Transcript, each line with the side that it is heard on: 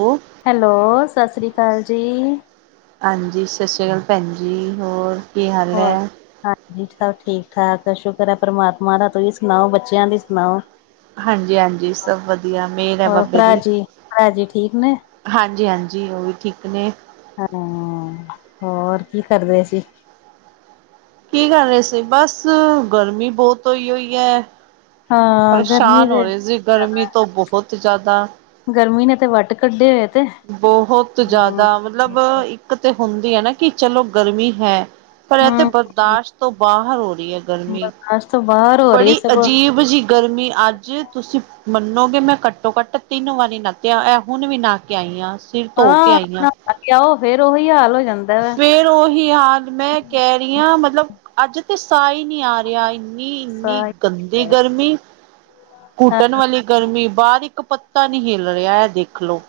right: ਹੋ
left: ਹੈਲੋ ਸਸ ਸ੍ਰੀ ਕਾਲ ਜੀ।
right: ਹਾਂਜੀ ਸਸ ਸ੍ ਕਾਲ ਭੈਣ ਜੀ ਹੋਰ ਕੀ ਹਾਲ
left: ਹੋਰ
right: ਹੈ?
left: ਹ ਜੀ ਸਭ ਠੀਕ ਠਾਕ ਸ਼ੁਕਰ ਐ ਪ੍ਰਮਾਤਮਾ ਦਾ ਤੁਸੀਂ ਸੁਣਾਓ, ਬੱਚਿਆਂ ਦੀ ਸੁਣਾਓ।
right: ਹਾਂਜੀ-ਹਾਂਜੀ ਸਭ ਵਧੀਆ ਮੇਰ ਐ
left: ਹੋਰ
right: ਬਾਬੇ
left: ਭਰਾ
right: ਦੀ।
left: ਜੀ, ਭਰਾ ਜੀ ਠੀਕ ਨੇ?
right: ਹਾਂਜੀ ਹਾਂਜੀ ਓ ਵੀ ਠੀਕ ਨੇ।
left: ਹਾਂ ਹੋਰ ਕੀ ਕਰ ਰਹੇ ਸੀ।
right: ਕੀ ਕਰ ਰਹੇ ਸੀ ਬਸ ਗਰਮੀ ਬੋਤ ਹੋਈ-ਹੋਈ ਐ।
left: ਹਾਂ, ਗਰਮੀ
right: ਪਰੇਸ਼ਾਨ ਹੋ
left: ਦੇ
right: ਰਹੇ ਸੀ ਗਰਮੀ ਤੋਂ ਬੋਹਤ ਜਾਦਾ।
left: ਗਰਮੀ ਨੇ ਤੇ ਵੱਟ ਕੱਢੇ ਹੋਏ। ਤੇ,
right: ਬੋਹਤ ਜਾਦਾ
left: ਹੂੰ।
right: ਮਤਲਬ ਇੱਕ ਤੇ ਹੁੰਦੀ ਐ ਨਾ ਕਿ ਚਲੋ ਗਰਮੀ ਹੈ। ਪਰ ਐ ਤੇ
left: ਹੂੰ,
right: ਬਰਦਾਸ਼ਤ ਤੋਂ ਬਾਹਰ ਹੋ ਰੀ ਐ ਗਰਮੀ।
left: ਏਸ ਤੋਂ ਬਾ
right: ਬੜੀ ਅਜੀਬ ਜੀ ਗਰਮੀ ਅੱਜ ਤੁਸੀ ਮੰਨੋਗੇ ਮੈਂ ਘੱਟੋ ਘੱਟ ਤਿੰਨ ਵਾਰੀ ਨਾਤੀ ਆ ਐ ਹੁਣ ਵੀ ਨਾ ਕੇ ਆਈ ਆ।
left: ਹਾਂ ਨਾ ਕੇ ਆਓ ਫੇਰ ਉਹੀ ਹਾਲ ਹੋ ਜਾਂਦਾ ਵਾ।
right: ਫੇਰ ਉਹੀ ਹਾਲ ਮੈਂ ਕਹਿ ਰਹੀ ਹਾਂ ਮਤਲਬ ਅੱਜ ਤੇ ਸਾ ਈ ਨੀ ਆ ਰਿਆ ਈ। ਇੰਨੀ-ਇੰਨੀ ਗੰਦੀ ਗਰਮੀ ਘੂਟਣ ਵਾਲੀ ਗਰਮੀ ਬਾਰ ਇੱਕ ਪੱਤਾ ਨੀ ਹਿੱਲ ਰਿਆ ਐ ਦੇਖਲੋ।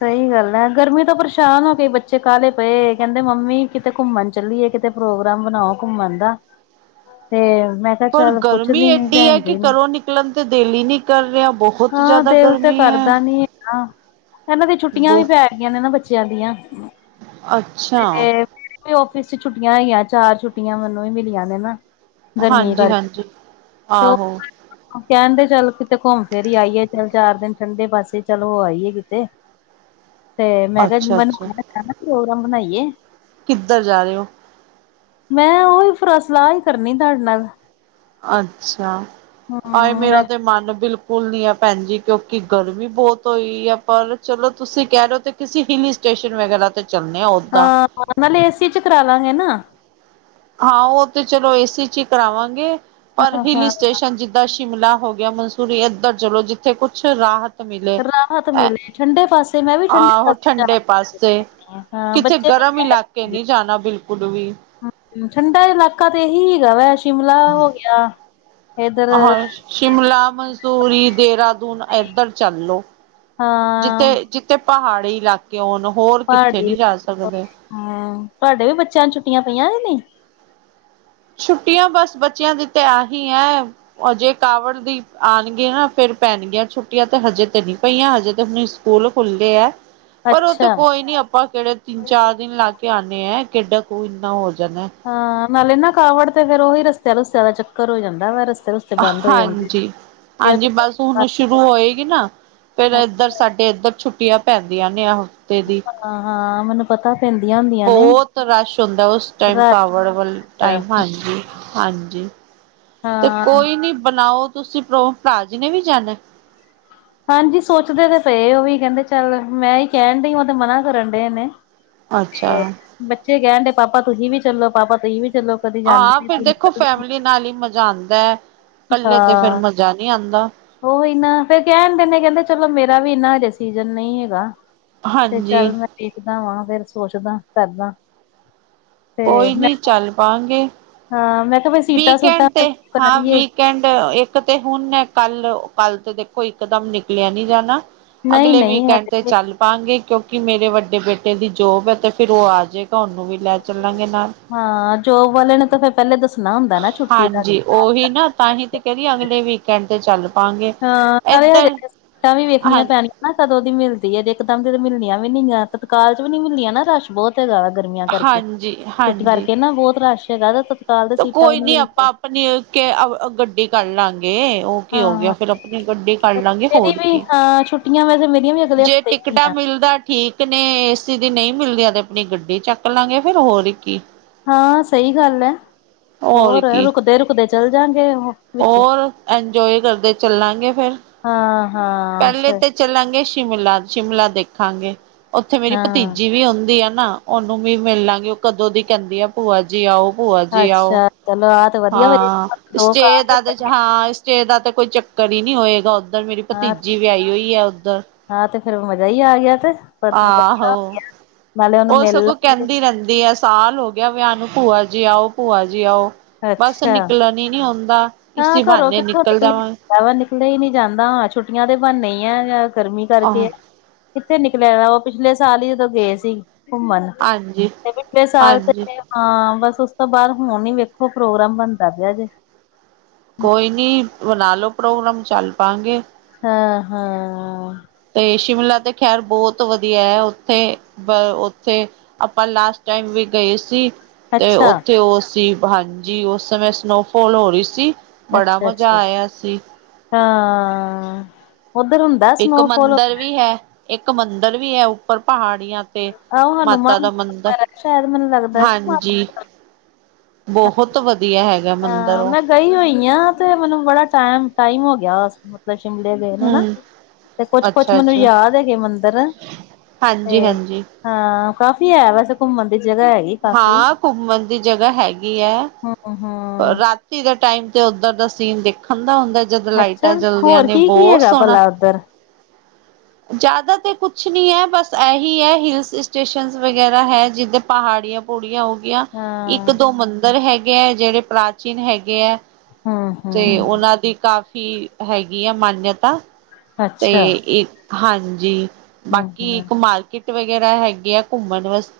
left: ਸਈ ਗੱਲ ਐ ਗਰਮੀ ਤੋਂ ਪਰੇਸ਼ਾਨ ਹੋ ਕੇ ਬੱਚੇ ਕਾਲੇ ਪਏ ਕਹਿੰਦੇ ਮੰਮੀ ਕਿਤੇ ਘੁੰਮਣ ਚੱਲੀਏ ਕਿਤੇ ਪ੍ਰੋਗਰਾਮ ਬਣਾਓ ਘੁੰਮਣ ਦਾ ਤੇ ਮੈਂ ਕਿਹਾ
right: ਪਰ
left: ਚੱਲ
right: ਗਰਮੀ
left: ਪੁੱਛਦੀ
right: ਏਡੀ ਐ
left: ਭੈਣ
right: ਕੇ
left: ਜੀ ਨੂੰ
right: ਘਰੋਂ ਨਿਕਲਣ ਤੇ ਦੇਲ ਈ ਨੀ ਕਰ ਰਿਹਾ ਬੋਹਤ ਜਾਦਾ ਗਰਮੀ ਐ।
left: ਹਾਂ ਐਨਾ ਦੀ ਛੁੱਟੀਆਂ ਵੀ ਪੈ ਗਈਆ ਨੇ ਨਾ ਬੱਚਿਆ ਦੀਆ।
right: ਅੱਛਾ।
left: ਕੇ ਔਫਿਸ ਚ ਛੁੱਟੀਆ ਹੈਈਆ ਚਾਰ ਛੁੱਟੀਆ ਮੈਨੂੰ ਵੀ ਮਿਲੀਆ ਨੇ ਨਾ। ਗਰਮੀ
right: ਹਾਂਜੀ
left: ਕਰ
right: ਹਾਂਜੀ
left: [inaudible] ਤੇ ਓ
right: ਆਹੋ
left: ਕੇਣਦੇ ਚੱਲ ਕਿਤੇ ਘੁੰਮ ਫਿਰ ਹੀ ਆਈਏ ਚੱਲ ਚਾਰ ਦਿਨ ਠੰਡੇ ਪਾਸੇ ਚੱਲ ਹੋ ਆਈਏ ਕਿ ਤੇ ਮੈਂ ਕਿਆ
right: ਅੱਛਾ ਅੱਛਾ
left: [inaudible] ਪ੍ਰੋਗਰਾਮ ਬਣਾਈਏ।
right: ਕਿੱਧਰ ਜਾ ਰੇ ਹੋ?
left: ਮੈਂ ਉਹੀ ਫਰ ਸਲਾਹ ਈ ਕਰਨੀ ਤੁਹਾਡੇ ਨਾਲ।
right: ਅੱਛਾ, ਆਏ
left: ਹਮ
right: ਮੇਰਾ ਮਨ ਬਿਲਕੁਲ ਨੀ ਐ ਭੈਣ ਜੀ, ਕਿਉਂਕਿ ਗਰਮੀ ਬੋਤ ਹੋਈ ਐ। ਪਰ ਚਲੋ ਤੁਸੀਂ ਕੈ ਰੈ ਓ ਤੇ ਕਿਸੇ ਹਿਲੀ ਸਟੇਸ਼ਨ ਵਗੈਰਾ ਤੇ ਚੱਲਣੇ ਆਂ ਓਟ
left: ਹਾਂ ਨਾਲੇ ਏਸੀ 'ਚ ਕਰਾਲਾਂ ਗੇ ਨਾ।
right: ਹਾਂ ਓ ਤੇ ਚਲੋ ਏ ਸੀ 'ਚ ਈ ਕਰਾਵਾਂਗੇ, ਪਰ
left: ਹਾਂ
right: ਹਿਲੀ
left: ਹਾਂ
right: ਸਟੇਸ਼ਨ ਜਿੱਦਾ ਜਿੱਦਾ ਸ਼ਿਮਲਾ ਹੋ ਗਿਆ, ਮਨਸੂਰੀ ਏਧਰ ਚਲੋ ਜਿੱਥੇ ਕੁੱਛ ਰਾਹਤ ਮਿਲੇ।
left: ਰਾਹਤ ਮਿਲੇ। ਠੰਡੇ ਪਾਸੇ ਮੈਂ ਵੀ ਠੰਡੇ
right: ਆਹੋ
left: ਪਾਸੇ
right: ਠੰਡੇ ਪਾਸੇ।
left: ਜਾ ਹਾਂ
right: ਕਿਥੇ
left: ਬੱਚੇ ਵੀ
right: ਗਰਮ
left: ਕਹਿ
right: ਇਲਾਕੇ
left: ਰਹੇ
right: ਨੀ ਜਾਣਾ ਬਿਲਕੁਲ ਵੀ।
left: ਠੰਡਾ ਇਲਾਕਾ ਤੇ ਏਹੀ ਹੈਗਾ ਵੈ ਸ਼ਿਮਲਾ ਹੋ ਗਿਆ। ਇਧਰ
right: ਆਹ ਸ਼ਿਮਲਾ, ਮਸੂਰੀ, ਦੇਹਰਾਦੂਨ ਏਧਰ ਚੱਲ ਲੋ।
left: ਹਾਂ
right: ਜਿੱਥੇ ਜਿੱਥੇ ਪਹਾੜੀ ਇਲਾਕੇ ਹੋਣ, ਹੋਰ ਕਿੱਥੇ ਨੀ ਜਾ ਸਕਦੇ।
left: ਹਾਂ ਤੁਆਡੇ ਵੀ ਬੱਚਿਆਂ ਨੂੰ ਛੁੱਟੀਆਂ ਪਈਆਂ ਕੇ ਨਈ।
right: ਛੁੱਟੀਆਂ ਬਸ ਬੱਚਿਆਂ ਦੀ ਤੇ ਆਹੀਂ ਐਂ। ਹਜੇ ਕਾਵੜ ਦੀ ਆਣਗੀਆ ਨਾ ਫੇਰ ਪੈਣ ਗੀਆਂ ਛੁੱਟੀਆਂ, ਤੇ ਹਜੇ ਤੇ ਨਈ ਪਈਆਂ ਹਜੇ ਤੇ ਹੁਣ ਸਕੂਲ ਖੁੱਲ੍ਹੇ ਐ। ਪਰ ਓ ਤਾਂ
left: ਅੱਛਾ
right: ਕੋਈ ਨੀ ਆਪਾਂ ਕੇੜੇ ਤਿੰਨ ਚਾਰ ਦਿਨ ਲਾ ਕੇ ਆਨੇ ਐ, ਕਿੱਡਾ ਕੁ ਇੰਨਾ ਹੋ ਜਨਾ।
left: ਹਾਂ ਨਾਲੇ ਨਾ ਕਾਵੜ ਤੇ ਫੇਰ ਓਹੀ ਰਸਤੇ ਰੁੱਸਤਿਆ ਦਾ ਚੱਕਰ ਹੋ ਜਾਂਦਾ ਵਰ। ਰਸਤੇ ਰੁਸਤੋ
right: ਹਾਂਜੀ, ਹਾਂਜੀ ਬਸ ਹੁਣ ਓ ਸ਼ੁਰੂ ਹੋਏਗੀ ਨਾ ਫੇਰ ਏਧਰ
left: ਹਾਂ-ਹਾਂ,
right: ਸਾਡੇ ਏਧਰ ਛੁੱਟੀਆਂ ਪੈਂਦੀਆਂ ਨੇ। ਤੇ ਦੀ,
left: ਮੈਨੂੰ ਪਤਾ ਪੈਂਦੀਆਂ ਹੁੰਦੀਆਂ ਨੇ।
right: ਬੋਤ ਰਸ਼ ਹੁੰਦਾ, ਉਸ ਟਾਈਮ
left: ਰਾਤ
right: ਕਾਵੜ ਵੱਲ। ਟਾਈਮ, ਹਾਂਜੀ ਹਾਂਜੀ। ਤੇ
left: ਹਾਂ,
right: ਕੋਈ ਨੀ ਬਣਾਓ ਤੁਸੀਂ ਪਰੋ, ਭਰਾ ਜੀ ਨੇ ਵੀ ਜਾਣਾ।
left: ਹਾਂਜੀ ਸੋਚਦੇ ਤੇ ਪਏ ਓ ਵੀ ਕੈੈਦੇ ਚੱਲ, ਮੈਂ ਈ ਕੈਣ ਡਈ ਓ ਤੇ ਮਨਾ ਕਰਨ ਡਏ ਨੇ।
right: ਅੱਛਾ
left: ਤੇ ਬੱਚੇ ਕੈਣ ਡੇ ਪਾਪਾ ਤੁਸੀਂ ਵੀ ਚੱਲੋ, ਪਾਪਾ ਤੁਸੀਂ ਵੀ ਚੱਲੋ ਕਦੀ ਜਾਂਦੇ ਨੀ ਤੁਸੀਂ।
right: ਲੀ ਨਾਲ ਈ ਮਜ਼ਾ ਆਂਦਾ। ਕੱਲੇ ਤੇ ਫੇਰ ਮਜ਼ਾ ਨੀ ਆਂਦਾ।
left: ਓਹੀ ਨਾ ਫੇਰ ਕੈਣ ਦਏ ਨੇ ਕੈਂਦੇ ਚਲੋ ਮੇਰਾ ਵੀ ਏਨਾ ਹਜੇ ਸੀਜਨ ਨਈ ਹੈਗਾ। ਤੇ ਚੱਲ
right: ਹਾਂਜੀ
left: ਮੈਂ ਵੇਖਦਾ ਵਾਂ, ਫੇਰ ਸੋਚਦਾ, ਕਰਦਾ। ਤੇ
right: ਕੋਈ
left: ਮੈਂ
right: ਨੀ ਚੱਲ ਪਾਂਗੇ
left: ਹਾਂ ਮੈਂ ਕਿਆ ਸੀਟਾਂ ਸੂਟਾ ਤਾਂ ਬੁੱਕ ਕਰਾ ਲੀਏ।
right: ਕੈਣ ਡਏ ਇੱਕ ਤੇ ਹੁਣ ਕੱਲ ਕੱਲ ਤੇ ਦੇਖੋ ਇਕ ਦਮ ਨਿਕਲਿਆ ਨੀ ਜਾਣਾ। ਅਗਲੇ
left: ਨਹੀਂ-ਨਹੀਂ
right: ਵੀਕ ਐਂਡ ਤੇ
left: ਹਜੇ
right: ਚੱਲ ਪਾਂਗੇ ਕਿਉਂਕਿ ਮੇਰੇ ਵੱਡੇ ਬੇਟੇ ਦੀ ਜੋਬ ਐ, ਤੇ ਫੇਰ ਓ ਆ ਜੇਗਾ ਓਨੂੰ ਵੀ ਲੈ ਚੱਲਾਂਗੇ ਨਾਲ।
left: ਹਾਂ ਜੋਬ ਵਾਲੇ ਨੂੰ ਤਾਂ ਫੇਰ ਪੈਲੇ ਦੱਸਣਾ ਹੁੰਦਾ ਨਾ ਛੁੱਟੀ ਦਾ।
right: ਓਹੀ ਨਾ ਤਾਂਹੀ ਤੇ ਕੈ ਰੀ ਅਗਲੇ ਵੀਕ ਐਂਡ ਤੇ ਚੱਲ ਪਾਂਗੇ
left: ਹਾਂ ਨਾਲੇ ਹਲੇ
right: ਇੱਧਰ
left: ਤੇ ਸੀਟਾਂ ਵੀ ਵੇਖਣੀਆਂ
right: ਹਾਂ
left: ਪੈਣੀਆਂ। ਨਾ ਕਦੋਂ ਦੀ ਮਿਲਦੀ ਏ ਤੇ ਇੱਕਦਮ ਦੀ ਮਿਲਣੀਆਂ ਵੀ ਨੀ ਆ। ਤਤਕਾਲ 'ਚ ਵੀ ਨੀ ਮਿਲਣੀਆਂ ਨਾ ਰਸ਼ ਬੋਤ ਹੈਗਾ ਵਾ ਗਰਮੀਆਂ ਕਰਕੇ,
right: ਹਾਂਜੀ
left: ਛੁੱਟੀ
right: ਹਾਂਜੀ
left: ਕਰਕੇ ਨਾ ਬੋਤ ਰਸ਼ ਹੈਗਾ ਤੇ ਤਤ ਤਤਕਾਲ ਤੇ ਸੀਟਾਂ ਵੀ ਨੀ ਮਿਲ ਦੀਆਂ।
right: ਆਪਨੀ ਕੇ ਆ ਆ ਗੱਡੀ ਕਰ ਲਾਂਗੇ। ਓ ਕੀ ਹੋ ਗਿਆ,
left: ਹਾਂ
right: ਫੇਰ ਆਪਣੀ ਗੱਡੀ ਕਰ ਲਾਂਗੇ ਹੋਰ ਕੀ।
left: ਆ ਛੁੱਟੀਆਂ ਵੈਸੇ ਮੇਰੀਆਂ ਵੀ ਅਗਲੇ
right: ਜੇ
left: ਹਫ਼ਤੇ ਹੀ
right: ਟਿਕਟਾਂ
left: ਆ
right: ਮਿਲਦਾ ਠੀਕ ਨੇ ਏ ਸੀ ਦੀ ਨਈ ਮਿਲਦੀਆਂ ਤੇ, ਆਪਣੀ ਗੱਡੀ ਚੱਕ ਲਾਂਗੇ ਫੇਰ ਹੋਰ ਕੀ।
left: ਹਾਂ ਸਈ ਗੱਲ ਐ ਹੋਰ ਰੁਕਦੇ- ਰੁਕਦੇ ਚੱਲ ਜਾਂਗੇ ਉਹ। ਵਿੱਚ
right: ਹੋਰ, ਇੰਜੋਏ ਕਰਦੇ ਚੱਲਾਂਗੇ ਫੇਰ।
left: ਹਾਂ-ਹਾਂ, ਸ
right: ਚੱਲਾਂਗੇ ਸ਼ਿਮਲਾ, ਸ਼ਿਮਲਾ ਦੇਖਾਂਗੇ ਉੱਥੇ ਮੇਰੀ
left: ਹਾਂ
right: ਭਤੀਜੀ ਵੀ ਹੁੰਦੀ ਐ ਨਾ। ਉਹਨੂੰ ਵੀ ਮਿਲ ਲਾਂਗੀ ਉਹ ਕਦੋਂ ਦੀ ਕਹਿੰਦੀ ਆ ਭੂਆ ਜੀ ਆਓ, ਭੂਆ ਜੀ ਆਓ।
left: ਅੱਛਾ ਚਲੋ ਐ
right: ਹਾਂ ਸਟੇ ਦਾ ਤੇ ਇਦੇ 'ਚ, ਹਾਂ ਸਟੇ ਦਾ ਤੇ ਕੋਈ ਚੱਕਰ ਹੀ ਨਹੀਂ ਹੋਏਗਾ ਓਦ ਉਧਰ ਮੇਰੀ
left: ਹਾਂ
right: ਭਤੀਜੀ ਵਿਆਹੀ ਹੋਈ ਹੈ, ਉੱਧਰ
left: ਹਾਂ, ਤੇ ਫੇਿਰ ਮਜ਼ਾ ਹੀ ਆ ਗਿਆ ਤੇ ਪਤਾ ਨੀ ਲੱਗਦਾ
right: ਆਹੋ,
left: ਨਾਲੇ ਉਹਨੂੰ
right: ਉਹ
left: ਮਿਲ
right: ਸਗੋਂ
left: ਲਾਂਗੇ
right: ਕਹਿੰਦੀ ਰਹਿੰਦੀ ਆ ਸਾਲ ਹੋ ਗਿਆ ਵਿਆਹ ਨੂੰ ਭੂਆ ਜੀ ਆਓ, ਭੂਆ ਜੀ ਆਓ ਬਸ
left: ਅੱਛਾ
right: ਨਿਕਲਣ ਹੀ ਨੀ ਹੁੰਦਾ।
left: ਹਾਂ,
right: ਇਸੀ
left: ਘਰੋਂ
right: ਬਹਾਨੇ
left: ਕਿੱਥੋਂ
right: ਨਿਕਲ
left: ਨਿਕਲੀ
right: ਜਾਵਾਂਗੇ
left: ਬਾਹਰ ਨਿਕਲਿਆ ਹੀ ਨਹੀਂ ਜਾਂਦਾਂ, ਛੁੱਟੀਆਂ ਦੇ ਬਾਨੇ ਈ ਹੈ ਜਾਂ ਗਰਮੀ
right: ਆਹ
left: ਕਰਕੇ ਕਿੱਥੇ ਨਿਕਲਿਆ ਉਹ ਪਿਛਲੇ ਸਾਲ ਹੀ ਜਦੋਂ ਗਏ ਸੀ ਘੁੰਮਣ,
right: ਹਾਂਜੀ
left: [inaudible] ਪਿਛਲੇ ਸਾਲ
right: ਹਾਂਜੀ
left: ਤੇ ਹਾਂ, ਬਸ ਉਸ ਤੋਂ ਬਾਅਦ ਹੁਣ ਈ ਵੇਖੋ ਪ੍ਰੋਗਰਾਮ ਬਣਦਾ ਪਿਆ ਜੇ।
right: ਕੋਈ ਨੀ ਬਣਾ ਲਓ ਪ੍ਰੋਗਰਾਮ, ਚੱਲ ਪਾਾਂਗੇ।
left: ਹਾਂ, ਹਾਂ।
right: ਤੇ ਸ਼ਿਮਲਾ ਤੇ ਖੈਰ ਬਹੁਤ ਵਧੀਆ ਹੈ, ਉੱਥੇ ਬ ਉੱਥੇ ਆਪਾਂ ਲਾਸਟ ਟਾਈਮ ਵੀ ਗਏ ਸੀ। ਤੇ
left: ਅੱਛਾ
right: ਉੱਥੇ ਉਹ ਸੀ ਹਾਂਜੀ, ਉਸ ਸਮੇਂ ਸਨੋਫੋਾਲ ਹੋ ਰਹੀ ਸੀ। ਬੜਾ ਮਜ਼ਾ
left: ਅੱਛਾ-ਅੱਛਾ
right: ਆਇਆ ਸੀ
left: [inaudible] ਹਾਂ ਉਧਰ ਹੁੰਦੇ
right: ਇੱਕ ਮੰਦਿਰ ਵੀ ਹੈ, ਇੱਕ ਮੰਦਿਰ ਵੀ ਹੈ ਉੱਪਰ ਪਹਾੜੀਆਂ ਤੇ
left: ਆਹੋ ਹਨੂੰਮਾਨ
right: ਮਾਤਾ ਮੰਦਰ,
left: ਸ਼ਾਇਦ ਮੈਨੂੰ ਲੱਗਦਾ ਕਿ
right: ਹਾਂਜੀ। ਬਹੁਤ ਵਧੀਆ ਹੈਗਾ। ਮੰਦਿਰ
left: ਹਾਂ,
right: ਉਹ
left: ਮੈਂ ਗਈ ਹੋਈ ਹਾਂ ਤੇ ਮੈਨੂੰ ਬੜਾ ਟਮ ਟਾਈਮ ਹੋ ਗਿਆ ਵੱਸ ਸ਼ਿਮਲੇ ਗਏ ਹਨਾ
right: ਹਮ
left: ਤੇ ਕੁੱਛ-ਕੁੱਛ
right: ਅੱਛਾ
left: ਮੈਨੂੰ ਯਾਦ ਹੈਗੇ ਮੰਦਿਰ। ਤੇ
right: ਹਾਂਜੀ-ਹਾਂਜੀ।
left: ਹਾਂ ਕਾਫ਼ੀ ਹੈ, ਵੈਸੇ ਘੁੰਮਣ ਦੀ ਜਗ੍ਹਾ ਹੈ।
right: ਹਾਂ ਘੁੰਮਣ ਦੀ ਜਗ੍ਹਾ ਹੈਗੀ ਹੈ,
left: ਹਮ ਹਮ
right: ਰਾਤੀ ਦਾ ਟਾਈਮ ਤੇ ਉੱਧਰ ਦਾ ਸੀਨ ਦੇਖਣ ਦਾ ਹੁੰਦਾ, ਜਦੋਂ
left: ਅੱਛਾ
right: ਲਾਈਟਾਂ ਚਲਦੀਆਂ
left: ਹੋਰ
right: ਨੇ
left: ਕੀ ਕੀ
right: ਬਹੁਤ
left: ਹੈਗਾ
right: ਸੋਹਣਾ
left: ਭਲਾ ਉੱਧਰ
right: ਜ਼ਿਆਦਾ ਤੇ ਕੁਛ ਨੀ ਹੈ, ਬਸ ਇਹੀ ਹੈ ਹਿਲਸ ਸਟੇਸ਼ਨ ਵਗੈਰਾ ਹੈ, ਜਿੱਦ ਪਹਾੜੀਆਂ ਪ ਪੂੜੀਆਂ ਹੋ ਗਈਆਂ, ਇੱਕ
left: ਹਾਂ
right: ਦੋ ਮੰਦਿਰ ਹੈਗੇ ਹੈ, ਜਿਹੜੇ ਪ੍ਰਾਚੀਨ ਹੈਗੇ ਹੈ।
left: ਹਮ
right: ਤੇ'
left: ਹਮ
right: ਉਹਨਾਂ ਦੀ ਕਾਫ਼ੀ ਹੈਗੀ ਆ ਮਾਨਯਤਾ। ਤੇ'
left: ਅੱਛਾ
right: ਇਹ ਹਾਂਜੀ,
left: ਹਮ
right: ਬਾਕੀ
left: ਹਮ
right: ਕੁ ਮਾਰਕ ਕਿਟ ਵਗੈਰਾ ਹੈਗੇ ਆ, ਘੁੰਮਣ ਵਾਸਤੇ।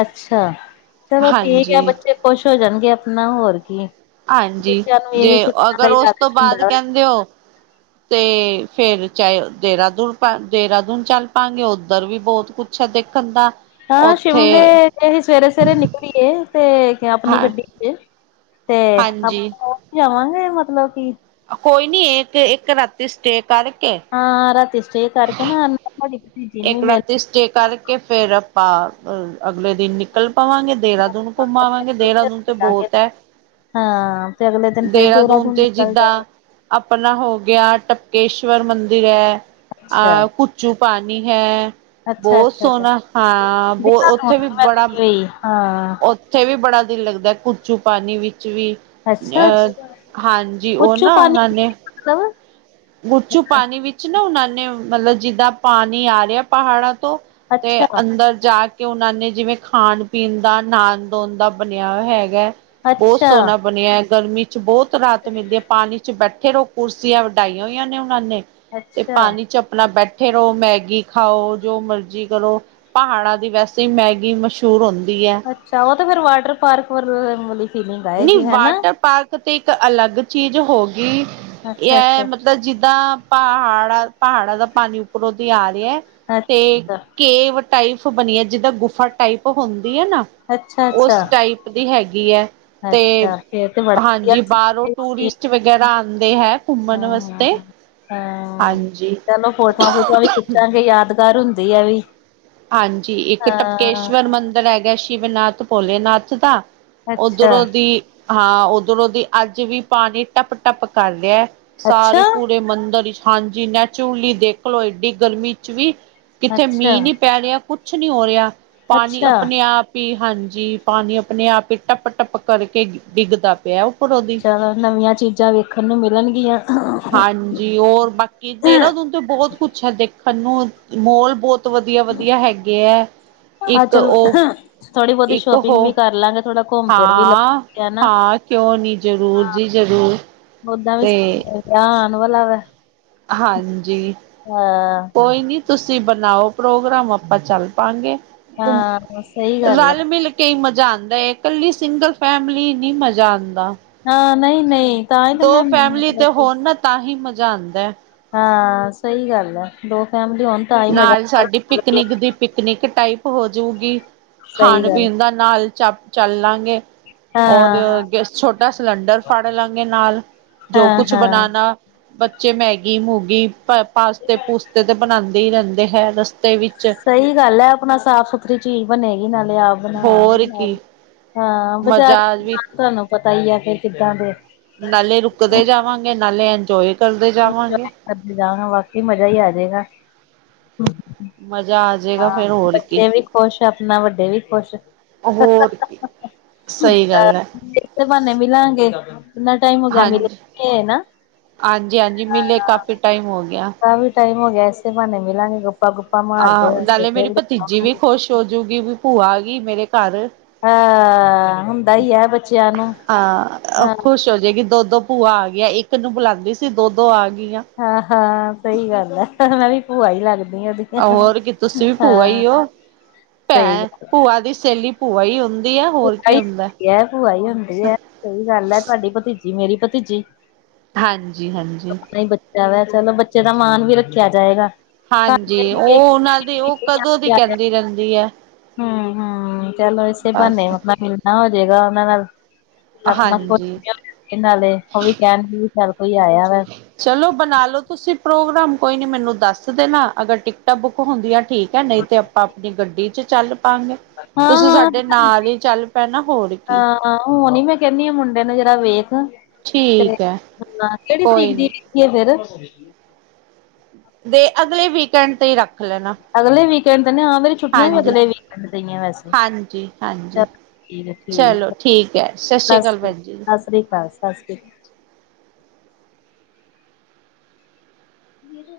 left: ਅੱਛਾ, ਚਲੋ ਠੀਕ ਆ
right: ਹਾਂਜੀ
left: ਬੱਚੇ ਖੁਸ਼ ਹੋ ਜਾਣਗੇ ਆਪਣਾ ਹੋਰ ਕੀ।
right: ਹਾਂਜੀ,
left: ਬੱਚਿਆਂ ਨੂੰ
right: ਜੇ
left: ਇਹੀ ਛੁੱਟੀਆਂ ਦਾ
right: ਅਗਰ
left: ਹੀ
right: ਉਸ ਤੋਂ
left: ਲਾਲਚ
right: ਬਾਅਦ
left: ਹੁੰਦਾ
right: ਕਹਿੰਦੇ ਹੋ ਤੇ ਫੇਰ ਚਾਹੇ ਦੇਹਰਾਦੂਨ ਪ ਦੇਹਰਾਦੂਨ ਚੱਲ ਪਾਂਗੇ ਉੱਧਰ ਵੀ ਬਹੁਤ ਕੁ ਅੱਛਾ, ਦੇਖਣ ਦਾ
left: ਹਾਂ,
right: ਉੱਥੇ
left: ਸ਼ਿਮਲੇ ਅਸੀਂ ਸਵੇਰੇ-ਸਵੇਰੇ ਨਿਕਲੀਏ ਤੇ ਕ ਆਪਣੀ
right: ਹਾਂ
left: ਗੱਡੀ ਚ। [inaudible] ਤੇ, ਆਪ
right: ਹਾਂਜੀ
left: ਹੋ ਹੀ ਜਾਵਾਂਗੇ ਮਤਲਬ ਕੀ।
right: ਕੋਈ ਨੀ ਇੱਕ, ਇੱਕ ਰਾਤੀ ਸਟੇ ਕਰਕੇ
left: ਹਾਂ, ਰਾਤੀ ਸਟੇ ਕਰਕੇ ਨਾ [unintelligible]
right: ਇੱਕ
left: ਮਿਲ
right: ਰਾਤੀ ਸਟੇ ਕਰਕੇ, ਫੇਰ ਆਪਾਂ ਅਗਲੇ ਦਿਨ ਨਿਕਲ ਪਵਾਂਗੇ। ਦੇਹਰਾਦੂਨ ਘੁੰਮਾਵਾਂਗੇ, ਦੇਹਰਾਦੂਨ ਤੇ
left: ਲਾਂਗੇ
right: ਬਹੁਤ ਹੈ।
left: ਹਾਂ ਤੇ ਅਗਲੇ ਦਿਨ ਫੇਰ
right: ਦੇਰਰਾਦੂਨ
left: ਦੇਹਰਾਦੂਨ
right: ਤੇ
left: ਨਿਕਲ
right: ਜਿੱਦਾਂ
left: ਜਾਗੇ
right: ਆਪਣਾ ਹੋ ਗਿਆ ਟਪਕੇਸ਼ਵਰ ਮੰਦਿਰ ਐ
left: ਅੱਛਾ
right: ਅਹ ਕੁਚੂ ਪਾ ਹੈ
left: ਅੱਛਾ
right: ਬੋਤ
left: ਅੱਛਾ ਅੱਛਾ
right: ਸੋਹਣਾ, ਹਾਂ ਬੋ ਓਥੇ ਵੀ ਬੜਾ
left: ਕੀ ਹਾਂ
right: ਓਥੇ ਵੀ ਬੜਾ ਦਿਲ ਲੱਗਦਾ ਕੁਚੂਪਾਨੀ ਵਿੱਚ ਵੀ
left: ਅੱਛਾ
right: ਅਹ, ਹਾਂਜੀ ਓ
left: ਪੁੱਛੂ
right: ਨਾ
left: ਪਾਣੀ
right: ਉਨਾਂ ਨੇ
left: ਮਤਲਬ
right: ਗੁਚੂਪਾਨੀ ਵਿੱਚ ਨਾ ਉਨਾਂ ਨੇ ਮਤਲਬ ਜਿੱਦਾਂ ਪਾਨੀ ਆ ਰੈਆ ਪਹਾੜਾਂ ਤੋ, ਤੇ
left: ਅੱਛਾ
right: ਅੰਦਰ ਜਾ ਕਿ ਉਨਾਂ ਨੇ ਜਿਵੇਂ ਖਾਣ-ਪੀਣ ਦਾ, ਨਾਨ-ਦੋਨ ਦਾ ਬਣਿਆ ਓ ਹੈਗਾ। ਬੋਤ
left: ਅੱਛਾ
right: ਸੋਹਣਾ ਬਣਿਆ ਐ, ਗਰਮੀ ਚ ਬੋਤ ਰਾਤ ਮਿਲਦੀ ਐ ਪਾਨੀ ਚ ਬੈਠੇ ਰਹੋ ਕੁਰਸੀਆਂ ਡਾਈਆਂ ਹੋਈਆਂ ਨੇ ਉਹਨਾਂ ਨੇ ਤੇ
left: ਅੱਛਾ
right: ਪਾਨੀ ਚ ਅਪਣਾ ਬੈਟ ਫੇਰ ਓਹ ਮੈਗੀ ਖਾਓ ਜੋ ਮਰਜ਼ੀ ਕਰੋ ਪਹਾੜਾਂ ਦੀ ਵੈਸੇ ਈ ਮੈਗੀ ਮਸ਼ੂਰ ਹੁੰਦੀ ਐ।
left: ਅੱਛਾ ਓ ਤੇ ਫਿਰ ਵਾਟਰ-ਪਾਰਕ [unintelligible]
right: ਨੀ ਵਾਟਰ ਪਾਰਕ ਤੇ ਏਕ ਅਲੱਗ ਚੀਜ਼ ਹੋਗੀ,
left: ਅੱਛਾ
right: ਏਹ
left: ਅੱਛਾ
right: ਮਤਲਬ ਜਿੱਦਾਂ ਪਾਹਾੜਾ-ਪਾਹਾੜਾਂ ਦਾ ਪਾਨੀ ਉੱਪਰੋਂ ਦੀ ਆ ਰੇਯਾ।
left: [unintelligible]
right: ਕੇ, ਕੇਵ ਟਾਈਫ ਬਣੀਏ ਜਿੱਦਾਂ ਗੁਫਾ ਟਾਈਪ ਹੁੰਦੀ ਐ ਨਾ।
left: ਅੱਛਾ ਅੱਛਾ ਅੱਛਾ
right: ਓਸ ਟਾਈਪ ਦੀ ਹੈਗੀ ਐ। ਤੇ
left: ਅੱਛਾ ਫੇਰ ਤੇ ਬੜਾ
right: ਹਾਂਜੀ ਬਾਰੋਂ
left: ਵਧੀਆ
right: ਟੂਰਿਸਟ ਵਗੈਰਾ ਆਂਦੇਂ ਹੈ ਕੁੰਮਣ ਵਸਤੇ।
left: ਅਮ ਚਲੋ ਫੋਟੋਆਂ ਫੂਟੂਆਂ ਵੀ ਖਿੱਚਾਂਗੇ ਯਾਦਗਾਰ ਹੁੰਦੀ ਏਹ ਵੀ।
right: ਹਾਂਜੀ ਇੱਕ
left: ਹਾਂ
right: ਟਪਕੇਸ਼ਵਰ ਮੰਦਰ ਹੈਗਾ ਸ਼ਿਵਨਾਥ ਭੋਲੇਨਾਥ ਦਾ।
left: ਅੱਛਾ
right: ਓਧਰੋਂ ਦੀ, ਹਾਂ ਓੱਧਰੋਂ ਦੀ ਅੱਜ ਵੀ ਪਾਨੀ ਟੱਪ-ਟੱਪ ਕਰ ਰਿਆ। ਸਾਰੇ
left: ਅੱਛਾ
right: ਪੂਰੇ ਮੰਦਰ ਇਚ ਹਾਂਜੀ ਨਚੂਲੂਲੀ ਦੇਖਲੋ ਏਡੀ ਗਰਮੀ ਚ ਵੀ। ਕਿੱਥੇ
left: ਅੱਛਾ
right: ਮੀਂ ਨੀ ਪੈ ਰੇਆ ਕੁਛ ਨੀ ਹੋ ਰੇਆ, ਪਾਨੀ
left: ਅੱਛਾ
right: ਆਪਣੇ ਆਪ ਪੀ ਹਾਂਜੀ ਪਾਨੀ ਆਪਣੇ ਆਪ ਟੱਪ-ਟੱਪ ਕਰਕੇ ਡਿੱਗਦਾ ਪਿਆ ਓਪਰੋਂ ਦੀ।
left: ਹੈਨਾ ਨਵੀਆਂ ਚੀਜ਼ਾਂ ਵੇਖਣ ਨੂੰ ਮਿਲਣਗੀਆਂ।
right: ਹਾਂਜੀ ਔਰ ਬਾਕੀ ਦੇਰਾਦੂਨ ਤੇ ਬੋਹਤ ਕੁਛ ਐ ਦੇਖਣ ਨੂੰ ਮੋਲ ਬੋਤ ਤ ਵਧੀਆ-ਵਧੀਆ ਹੈਗੇ ਐ।
left: ਹਾਂ
right: ਇੱਕ
left: ਚਲੋ
right: ਓ,
left: ਥੋੜ੍ਹੀ ਬਹੁਤੀ
right: ਇੱਕ ਹੋ
left: ਸ਼ੋਪਿੰਗ ਵੀ ਕਰ ਲਾਂਗੇ ਥੋੜਾ ਘੁੰਮ ਫਿਰ ਵੀ
right: ਹਾਂ।
left: ਲੱਗੇ ਹਨਾ
right: ਹਾਂ ਕਿਓ ਨੀ ਜਰੂਰ
left: ਹਾਂ
right: ਜੀ ਜਰੂਰ।
left: ਓਦਾਂ ਵੀ [unintelligible] ਆਣ ਵਾਲਾ ਵੇ।
right: ਹਾਂਜੀ, ਕੋਈ ਨੀ ਤੁਸੀਂ ਬਣਾਓ ਪ੍ਰੋਗਰਾਮ ਆਪਾਂ ਚੱਲ ਪਾਗੇ ਕੁਮ
left: ਹਾਂ ਸਹੀ ਗੱਲ ਹੈ
right: ਰਲ-ਮਿਲ ਤੇਈ ਮਜ਼ਾ ਆਂਦਾ ਏ ਕੱਲੀ ਸਿੰਗਲ ਫੈਮਲੀ ਨੀ ਮਜ਼ਾ ਆਂਦਾ।
left: ਹਾਂ ਨਈਂ-ਨਈਂ
right: ਦੋ ਫੈਮਲੀ ਤੇ ਹੋਣ ਨਾ ਤਾਂ ਹੀ ਮਜ਼ਾ ਆਂਦਾ।
left: ਹਾਂ ਸਈ ਗੱਲ ਐ ਦੋ ਫੈਮਲੀ ਹੋਣ ਤਾਂ ਹੀ ਮਜ਼ਾ
right: ਨਾਲ਼ ਸਾਡੀ
left: ਆਉਂਦਾ।
right: ਪਿੱਕਨਿੱਕ ਦੀ ਪਿੱਕਨਿੱਕ ਟਾਈਪ ਹੋਜੂਗੀ,
left: ਸਹੀ ਗੱਲ
right: ਖਾਣ-ਪੀਣ ਦਾ ਨਾਲ਼ ਚਪ, ਚੱਲਾਂਗੇ। ਔਰ
left: ਹਾਂ
right: ਛੋਟਾ ਸਿਲੰਡਰ ਫੜ ਲਾਂਗੇ ਨਾਲ਼, ਜੋ
left: ਹਾਂ
right: ਕੁਛ
left: ਹਾਂ
right: ਬਨਾਨਾ। ਬੱਚੇ ਮੈਗੀ-ਮੂਗੀ, ਪਾਸਤੇ-ਪੂਸਤੇ ਤੇ ਬਣਾਦੇ ਦੇ ਰੇਂਦੇ ਹੈ ਰਸਤੇ ਵਿੱਚ।
left: ਸਹੀ ਗੱਲ ਐ ਆਪਣਾ ਸਾਫ਼- ਸੁਥਰੀ ਚੀਜ਼ ਬਣੇਗੀ ਨਾਲ਼ੇ ਆਪ ਬਣਾਵਾਂਗੇ
right: ਹੋਰ
left: ਨਾਲ
right: ਕੀ
left: ਹਾਂ ਬਜ਼ਾਰ
right: ਮਜ਼ਾ ਵੀ
left: ਤੁਆਨੂੰ ਪਤਾ ਈ ਐ ਫਿਰ ਕਿੱਦਾਂ ਦੇ
right: ਨਾਲੇ ਰੁਕਦੇ ਜਾਵਾਂਗੇ ਨਾਲੇ ਇੰਜੋਏ ਕਰਦੇ ਜਾਵਾਂਗੇ।
left: ਅੱਗੇ ਜਾਣਾ ਵਾਕੀ ਮਜ਼ਾ ਈ ਆ ਜਾਏਗਾ।
right: ਮਜ਼ਾ ਆਜੇਗਾ
left: ਹਾਂ
right: ਫਿਰ ਹੋਰ ਕੀ,
left: ਬੱਚੇ ਵੀ ਖੁਸ਼ ਆਪਣਾ ਵੱਡੇ ਵੀ ਖੁਸ਼
right: ਹੋਰ ਕੀ ਸਹੀ
left: ਐ
right: ਗੱਲ ਹੈ
left: ਇਸ ਬਹਾਨੇ ਮਿਲਾਂਗੇ, ਕਿੰਨਾ ਟਾਈਮ ਹੋ ਗਿਆ ਮਿਲ ਕੇ ਨਾ
right: ਆਜੀ-ਹਾਜੀ ਮਿਲੇ ਕਾਫੀ ਟਾਈਮ ਹੋ ਗਿਆ।
left: ਕਾਫ਼ੀ ਟਾਈਮ ਹੋ ਗਿਆ ਐਸੇ, ਬਹਾਨੇ ਮਿਲਾਂਗੇ ਗੁਪਾ- ਗੁਪਾ
right: ਆਹੋ ਨਾਲੇ ਮੇਰੀ ਭਤੀਜੀ ਵੀ ਖੁਸ਼ ਹੋਜੂਗੀ ਵੀ ਭੂਆ ਆ ਗਈ ਮੇਰੇ ਘਰ।
left: ਹਾਂ ਹੁੰਦਾ ਹੀ ਹੈ ਬੱਚਿਆਂ ਨੂੰ
right: ਹਾਂ ਅ
left: ਹਾਂ
right: ਖੁਸ਼ ਹੋ ਜਾਏਗੀ ਦੋ-ਦੋ ਭੂਆ ਆ ਗਿਆ ਇੱਕ ਨੂੰ ਬੁਲਾਦੀ ਸੀ ਦੋ-ਦੋ ਆ ਗਈਆਂ।
left: ਹਾਂ-ਹਾਂ ਸਹੀ ਗੱਲ ਐ। ਮੈ ਵੀ ਭੂਆ ਲੱਗਦੀਆਂ ਈਦੀ।
right: ਹੋਰ ਕੀ ਤੁਸੀਂ ਵੀ ਭੂਆ ਈਓ,
left: ਸਹੀ
right: ਭੈ
left: ਗੱਲ
right: ਭੂਆ ਦੀ ਸਹੇਲੀ ਭੂਆ ਈ ਹੁੰ ਦੀ ਐ, ਹੋਰ
left: ਭੂਆ
right: ਕੀ
left: ਹੀ
right: ਹੁੰਦਾ ਐ।
left: ਹੁੰਦੀ ਹੈ ਭੂਆ ਹੀ ਹੁੰਦੀ ਐ, ਸਹੀ ਗੱਲ ਐ, ਤੁਹਾਡੀ ਭਤੀਜੀ ਮੇਰੀ ਭਤੀਜੀ
right: ਹਾਂਜੀ- ਹਾਂਜੀ।
left: ਮੈ ਕਿਆ ਚਲੋ ਬੱਚੇ ਦਾ ਮੰਨ ਵੀ ਰੱਖਿਆ ਜਾਏਗਾ।
right: ਹਾਂਜੀ, ਉਹ ਉਹਨਾਂ ਦੀ ਉਹ ਕਦੋਂ ਦੀ ਕਹਿੰਦੀ ਰਹਿੰਦੀ ਐ।
left: ਹੂੰ-ਹੂੰ ਚਲੋ ਇਸੇ
right: ਬਸ
left: ਬਾਹਨੇ ਮਲਲਿਣਾ ਹੋਜੇ ਗਾ ਉਹਨਾਂ ਨਾਲ। ਆਪਣਾ ਕੁਛ
right: ਹਾਂਜੀ
left: ਇਹ ਨਾਲੇ ਉਹ ਵੀ ਕਹਿਣਗੇ ਵੀ ਚੱਲ ਕੋਈ ਆਇਆ ਵਾ।
right: ਚਲੋ ਬਣਾ ਲੋ ਤੁਸੀਂ ਪ੍ਰੋਗਰਾਮ ਕੋਈ ਨੀ ਮੈਨੂੰ ਦੱਸ ਦੇਣਾ, ਅਗਰ ਟਿਕਟਾਂ ਬੁੱਕ ਹੁੰਦੀਆਂ ਠੀਕ ਐ ਨਈ ਤੇ ਆਪਾਂ ਆਪਣੀ ਗੱਡੀ ਚ ਚੱਲ ਪਾਗੇ। ਤੁਸੀਂ
left: ਹਾਂ
right: ਸਾਡੇ ਨਾਲ ਹੀ ਚੱਲ ਪੈਣਾ ਹੋਰ ਕੀ।
left: ਹਾਂ ਹੂ ਨੀ ਮੈਂ ਕਹਿੰਦੀ ਆ ਮੁੰਡੇ ਨੂੰ ਜ਼ਰਾ ਵੇਖ, ਤੇ
right: ਠੀਕ ਹੈ
left: ਹ ਕਿਹੜੀ
right: ਕੋਈ
left: ਤਰੀਕ ਦੀ?
right: ਨੀ
left: ਕੀ ਐ ਫੇਰ
right: ਦੇ ਅਗਲੇ ਵੀਕਐਂਡ ਤੇ ਰੱਖ ਲੈਣਾ।
left: ਅਗਲੇ ਵੀਕਐਂਡ ਤੇ ਨ, ਹਾਂ ਮੇਰੀ ਛੁੱਟੀਆਂ ਵੀ
right: ਹਾਂਜੀ
left: ਅਗਲੇ ਵੀਕੈਡ ਤੇ ਈਐ ਵੈਸੇ।
right: ਹਾਂਜੀ ਹਾਂਜੀ
left: ਠੀਕ
right: ਚਲੋ
left: ਏ-ਠੀਕ,
right: ਠੀਕ ਹੈ ਸਤਿ ਸ਼੍ਰੀ
left: ਸਸ
right: ਅਕਾਲ
left: ਸ੍ਰੀ,
right: ਭੈਣ ਜੀ
left: ਸਸ ਸ੍ਰੀ ਕਾਲ, ਸਸ ਸ਼੍ਰੀ ਵੀਰੇ